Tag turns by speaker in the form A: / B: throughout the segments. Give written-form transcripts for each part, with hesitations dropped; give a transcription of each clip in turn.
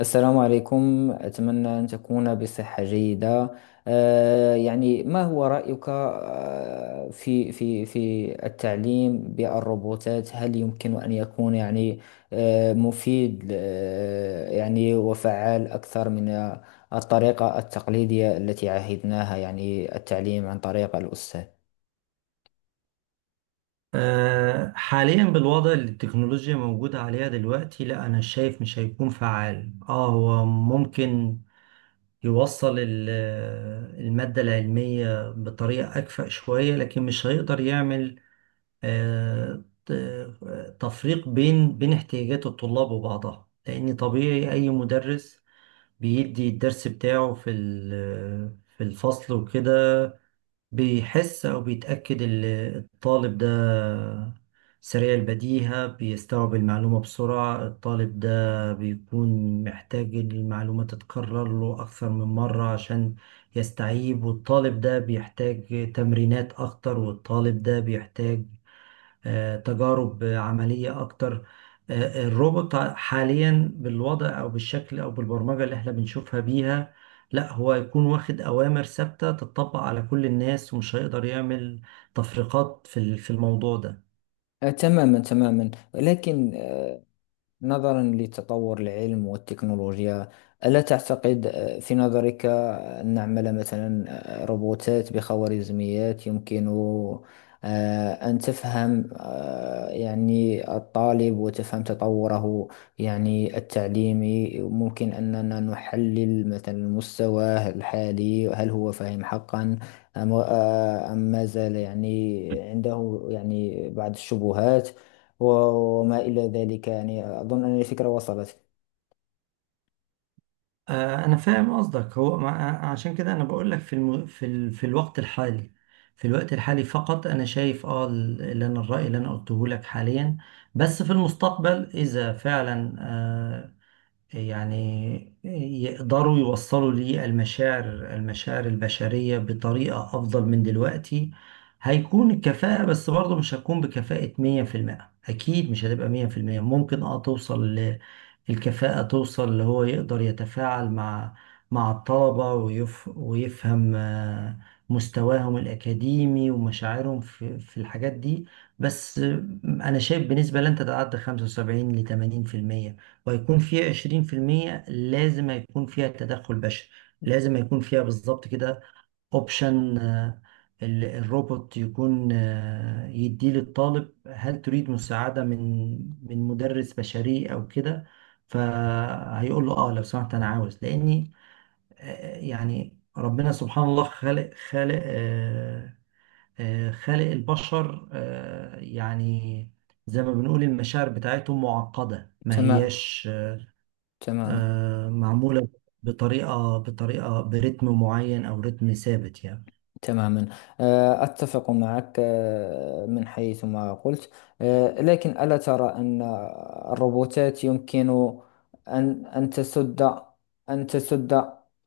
A: السلام عليكم، أتمنى أن تكون بصحة جيدة. يعني ما هو رأيك في في التعليم بالروبوتات؟ هل يمكن أن يكون يعني مفيد يعني وفعال أكثر من الطريقة التقليدية التي عهدناها؟ يعني التعليم عن طريق الأستاذ.
B: حاليا بالوضع اللي التكنولوجيا موجودة عليها دلوقتي، لا أنا شايف مش هيكون فعال. اه هو ممكن يوصل المادة العلمية بطريقة أكفأ شوية، لكن مش هيقدر يعمل تفريق بين احتياجات الطلاب وبعضها، لأن طبيعي أي مدرس بيدي الدرس بتاعه في الفصل وكده بيحس أو بيتأكد الطالب ده سريع البديهة بيستوعب المعلومة بسرعة، الطالب ده بيكون محتاج المعلومة تتكرر له أكثر من مرة عشان يستوعب، والطالب ده بيحتاج تمرينات أكتر، والطالب ده بيحتاج تجارب عملية أكتر. الروبوت حاليا بالوضع أو بالشكل أو بالبرمجة اللي احنا بنشوفها بيها، لا هو هيكون واخد أوامر ثابتة تطبق على كل الناس، ومش هيقدر يعمل تفرقات في الموضوع ده.
A: تماما تماما. لكن نظرا لتطور العلم والتكنولوجيا، ألا تعتقد في نظرك أن نعمل مثلا روبوتات بخوارزميات يمكن أن تفهم يعني الطالب وتفهم تطوره يعني التعليمي؟ ممكن أننا نحلل مثلا مستواه الحالي، هل هو فاهم حقا أم ما زال يعني عنده يعني بعض الشبهات وما إلى ذلك. يعني أظن أن الفكرة وصلت.
B: أنا فاهم قصدك. هو عشان كده أنا بقول لك في الوقت الحالي فقط أنا شايف اللي أنا الرأي اللي أنا قلته لك حاليا، بس في المستقبل إذا فعلا يعني يقدروا يوصلوا ليه المشاعر البشرية بطريقة أفضل من دلوقتي، هيكون الكفاءة، بس برضه مش هتكون بكفاءة مية في المية، أكيد مش هتبقى مية في المية، ممكن توصل الكفاءة، توصل اللي هو يقدر يتفاعل مع الطلبة، ويفهم مستواهم الأكاديمي ومشاعرهم في الحاجات دي. بس أنا شايف بنسبة لن تتعدى 75 ل 80%، وهيكون فيها 20% لازم هيكون فيها تدخل بشري، لازم هيكون فيها بالظبط كده اوبشن، الروبوت يكون يديه للطالب: هل تريد مساعدة من مدرس بشري او كده؟ فهيقول له لو سمحت انا عاوز، لاني يعني ربنا سبحان الله خالق البشر، يعني زي ما بنقول المشاعر بتاعتهم معقدة، ما
A: تمام.
B: هياش
A: تمام.
B: معمولة بطريقة برتم معين أو رتم ثابت يعني.
A: تماما، أتفق معك من حيث ما قلت. لكن ألا ترى أن الروبوتات يمكن أن تسد، أن تسد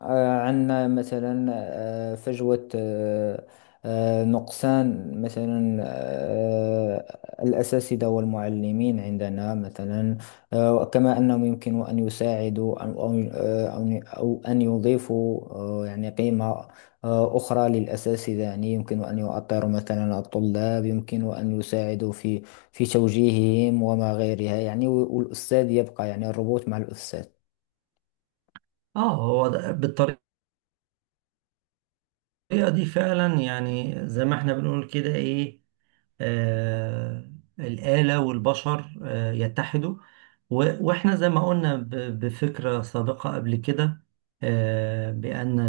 A: آه، عنا مثلا فجوة، نقصان مثلا الأساتذة والمعلمين عندنا مثلا؟ كما أنهم يمكن أن يساعدوا أو أن يضيفوا يعني قيمة أخرى للأساتذة. يعني يمكن أن يؤطروا مثلا الطلاب، يمكن أن يساعدوا في توجيههم وما غيرها. يعني والأستاذ يبقى، يعني الربط مع الأستاذ.
B: اه هو بالطريقة دي فعلا، يعني زي ما احنا بنقول كده ايه، آه الآلة والبشر يتحدوا. واحنا زي ما قلنا بفكرة سابقة قبل كده، بأن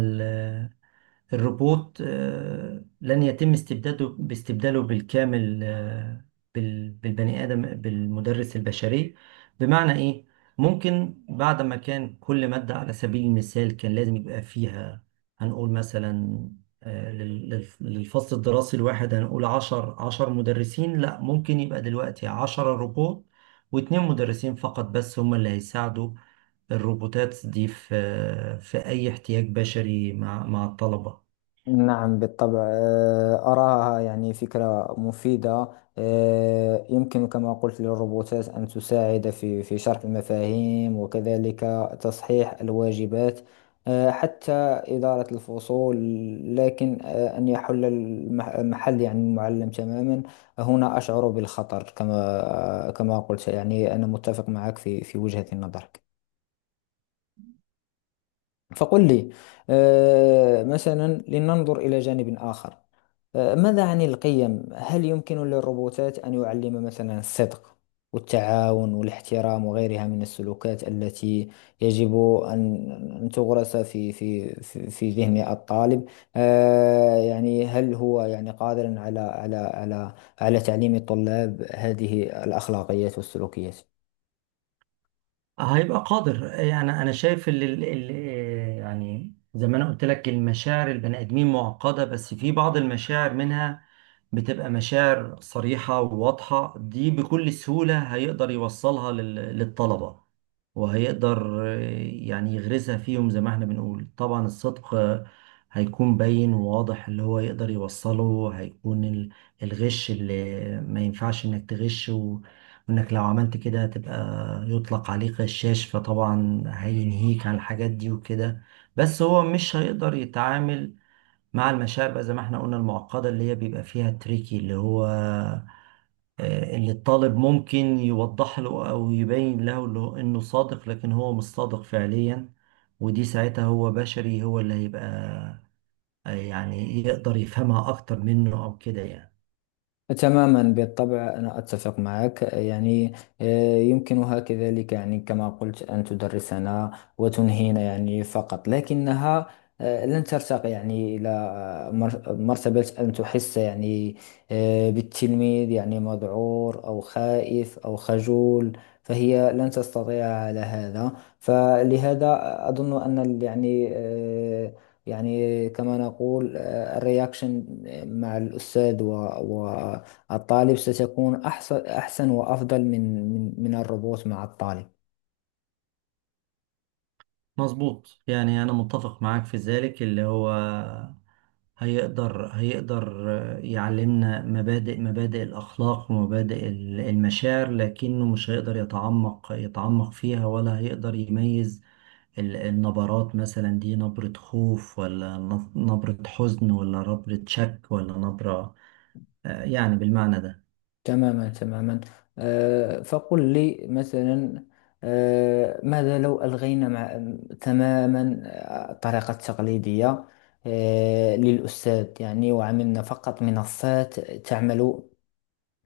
B: الروبوت لن يتم باستبداله بالكامل بالبني آدم بالمدرس البشري. بمعنى إيه؟ ممكن بعد ما كان كل مادة على سبيل المثال كان لازم يبقى فيها، هنقول مثلا للفصل الدراسي الواحد، هنقول عشر مدرسين، لا ممكن يبقى دلوقتي عشرة روبوت واتنين مدرسين فقط، بس هما اللي هيساعدوا الروبوتات دي في أي احتياج بشري مع الطلبة.
A: نعم بالطبع، أراها يعني فكرة مفيدة. يمكن كما قلت للروبوتات أن تساعد في شرح المفاهيم، وكذلك تصحيح الواجبات، حتى إدارة الفصول. لكن أن يحل محل يعني المعلم تماما، هنا أشعر بالخطر. كما قلت، يعني أنا متفق معك في وجهة النظر. فقل لي مثلا، لننظر إلى جانب آخر. ماذا عن القيم؟ هل يمكن للروبوتات أن يعلم مثلا الصدق والتعاون والاحترام وغيرها من السلوكات التي يجب أن تغرس في ذهن الطالب؟ يعني هل هو يعني قادر على على تعليم الطلاب هذه الأخلاقيات والسلوكيات؟
B: هيبقى قادر، يعني انا شايف ال ال ال يعني زي ما انا قلت لك المشاعر البني ادمين معقده، بس في بعض المشاعر منها بتبقى مشاعر صريحة وواضحة، دي بكل سهولة هيقدر يوصلها للطلبة، وهيقدر يعني يغرسها فيهم، زي ما احنا بنقول طبعا الصدق هيكون باين وواضح اللي هو يقدر يوصله، هيكون الغش اللي ما ينفعش انك تغش، وانك لو عملت كده هتبقى يطلق عليك غشاش، فطبعا هينهيك عن الحاجات دي وكده. بس هو مش هيقدر يتعامل مع المشاعر بقى، زي ما احنا قلنا المعقدة، اللي هي بيبقى فيها تريكي، اللي هو اللي الطالب ممكن يوضح له أو يبين له إنه صادق لكن هو مش صادق فعليا، ودي ساعتها هو بشري، هو اللي هيبقى يعني يقدر يفهمها أكتر منه، أو كده يعني.
A: تماما بالطبع، أنا أتفق معك. يعني يمكنها كذلك يعني كما قلت أن تدرسنا وتنهينا يعني فقط، لكنها لن ترتقي يعني إلى مرتبة أن تحس يعني بالتلميذ، يعني مذعور أو خائف أو خجول. فهي لن تستطيع على هذا. فلهذا أظن أن يعني يعني كما نقول الرياكشن مع الأستاذ و الطالب ستكون أحسن، أحسن وأفضل من الروبوت مع الطالب.
B: مظبوط، يعني أنا متفق معاك في ذلك، اللي هو هيقدر يعلمنا مبادئ الأخلاق، ومبادئ المشاعر، لكنه مش هيقدر يتعمق فيها، ولا هيقدر يميز النبرات، مثلا دي نبرة خوف ولا نبرة حزن ولا نبرة شك ولا نبرة، يعني بالمعنى ده.
A: تماما تماما. فقل لي مثلا، ماذا لو ألغينا مع تماما الطريقة التقليدية للأستاذ، يعني وعملنا فقط منصات تعمل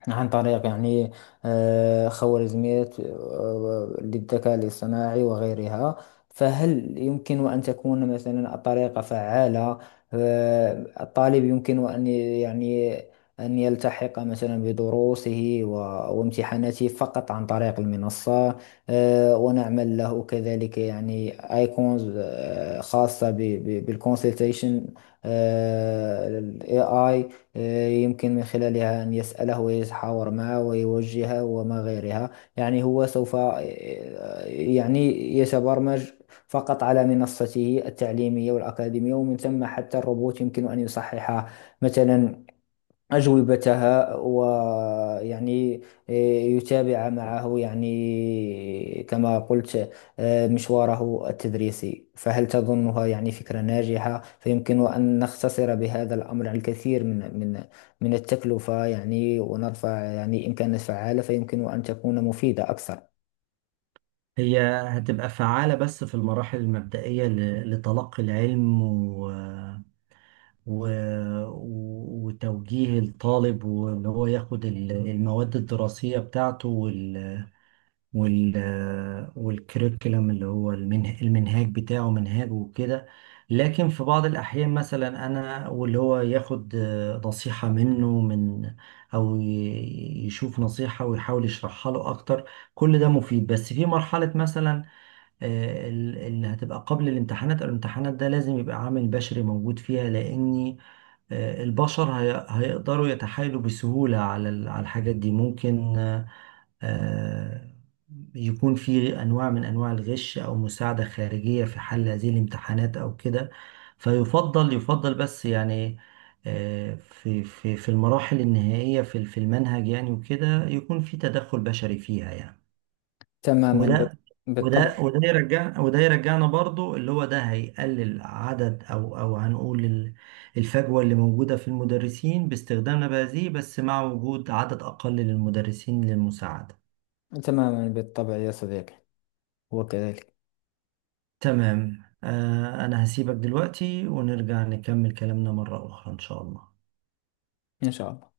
A: عن طريق يعني خوارزميات للذكاء الاصطناعي وغيرها؟ فهل يمكن أن تكون مثلا الطريقة فعالة؟ الطالب يمكن أن يعني أن يلتحق مثلا بدروسه وامتحاناته فقط عن طريق المنصة. ونعمل له كذلك يعني ايكونز خاصة بالكونسلتيشن اي اي، يمكن من خلالها أن يسأله ويتحاور معه ويوجهه وما غيرها. يعني هو سوف يعني يتبرمج فقط على منصته التعليمية والأكاديمية، ومن ثم حتى الروبوت يمكن أن يصحح مثلا أجوبتها، ويعني يتابع معه يعني كما قلت مشواره التدريسي. فهل تظنها يعني فكرة ناجحة؟ فيمكن أن نختصر بهذا الأمر الكثير من التكلفة، يعني ونرفع يعني إن كانت فعالة فيمكن أن تكون مفيدة أكثر.
B: هي هتبقى فعالة بس في المراحل المبدئية لتلقي العلم و... و- وتوجيه الطالب، وان هو ياخد المواد الدراسية بتاعته، وال والكريكولم اللي هو المنهاج بتاعه منهاجه وكده. لكن في بعض الأحيان مثلا أنا، واللي هو ياخد نصيحة منه أو يشوف نصيحة ويحاول يشرحها له أكتر، كل ده مفيد. بس في مرحلة مثلا اللي هتبقى قبل الامتحانات، الامتحانات ده لازم يبقى عامل بشري موجود فيها، لأني البشر هيقدروا يتحايلوا بسهولة على الحاجات دي. ممكن آه، يكون في أنواع من أنواع الغش أو مساعدة خارجية في حل هذه الامتحانات أو كده. يفضل بس يعني في المراحل النهائية في المنهج يعني وكده، يكون في تدخل بشري فيها يعني.
A: تماما بال-
B: وده
A: بالطبع.
B: وده يرجعنا برضو اللي هو ده هيقلل عدد، او هنقول الفجوة اللي موجودة في المدرسين باستخدامنا بهذه، بس مع وجود عدد اقل للمدرسين للمساعدة.
A: تماما بالطبع يا صديقي. وكذلك
B: تمام. انا هسيبك دلوقتي ونرجع نكمل كلامنا مرة اخرى ان شاء الله.
A: إن شاء الله.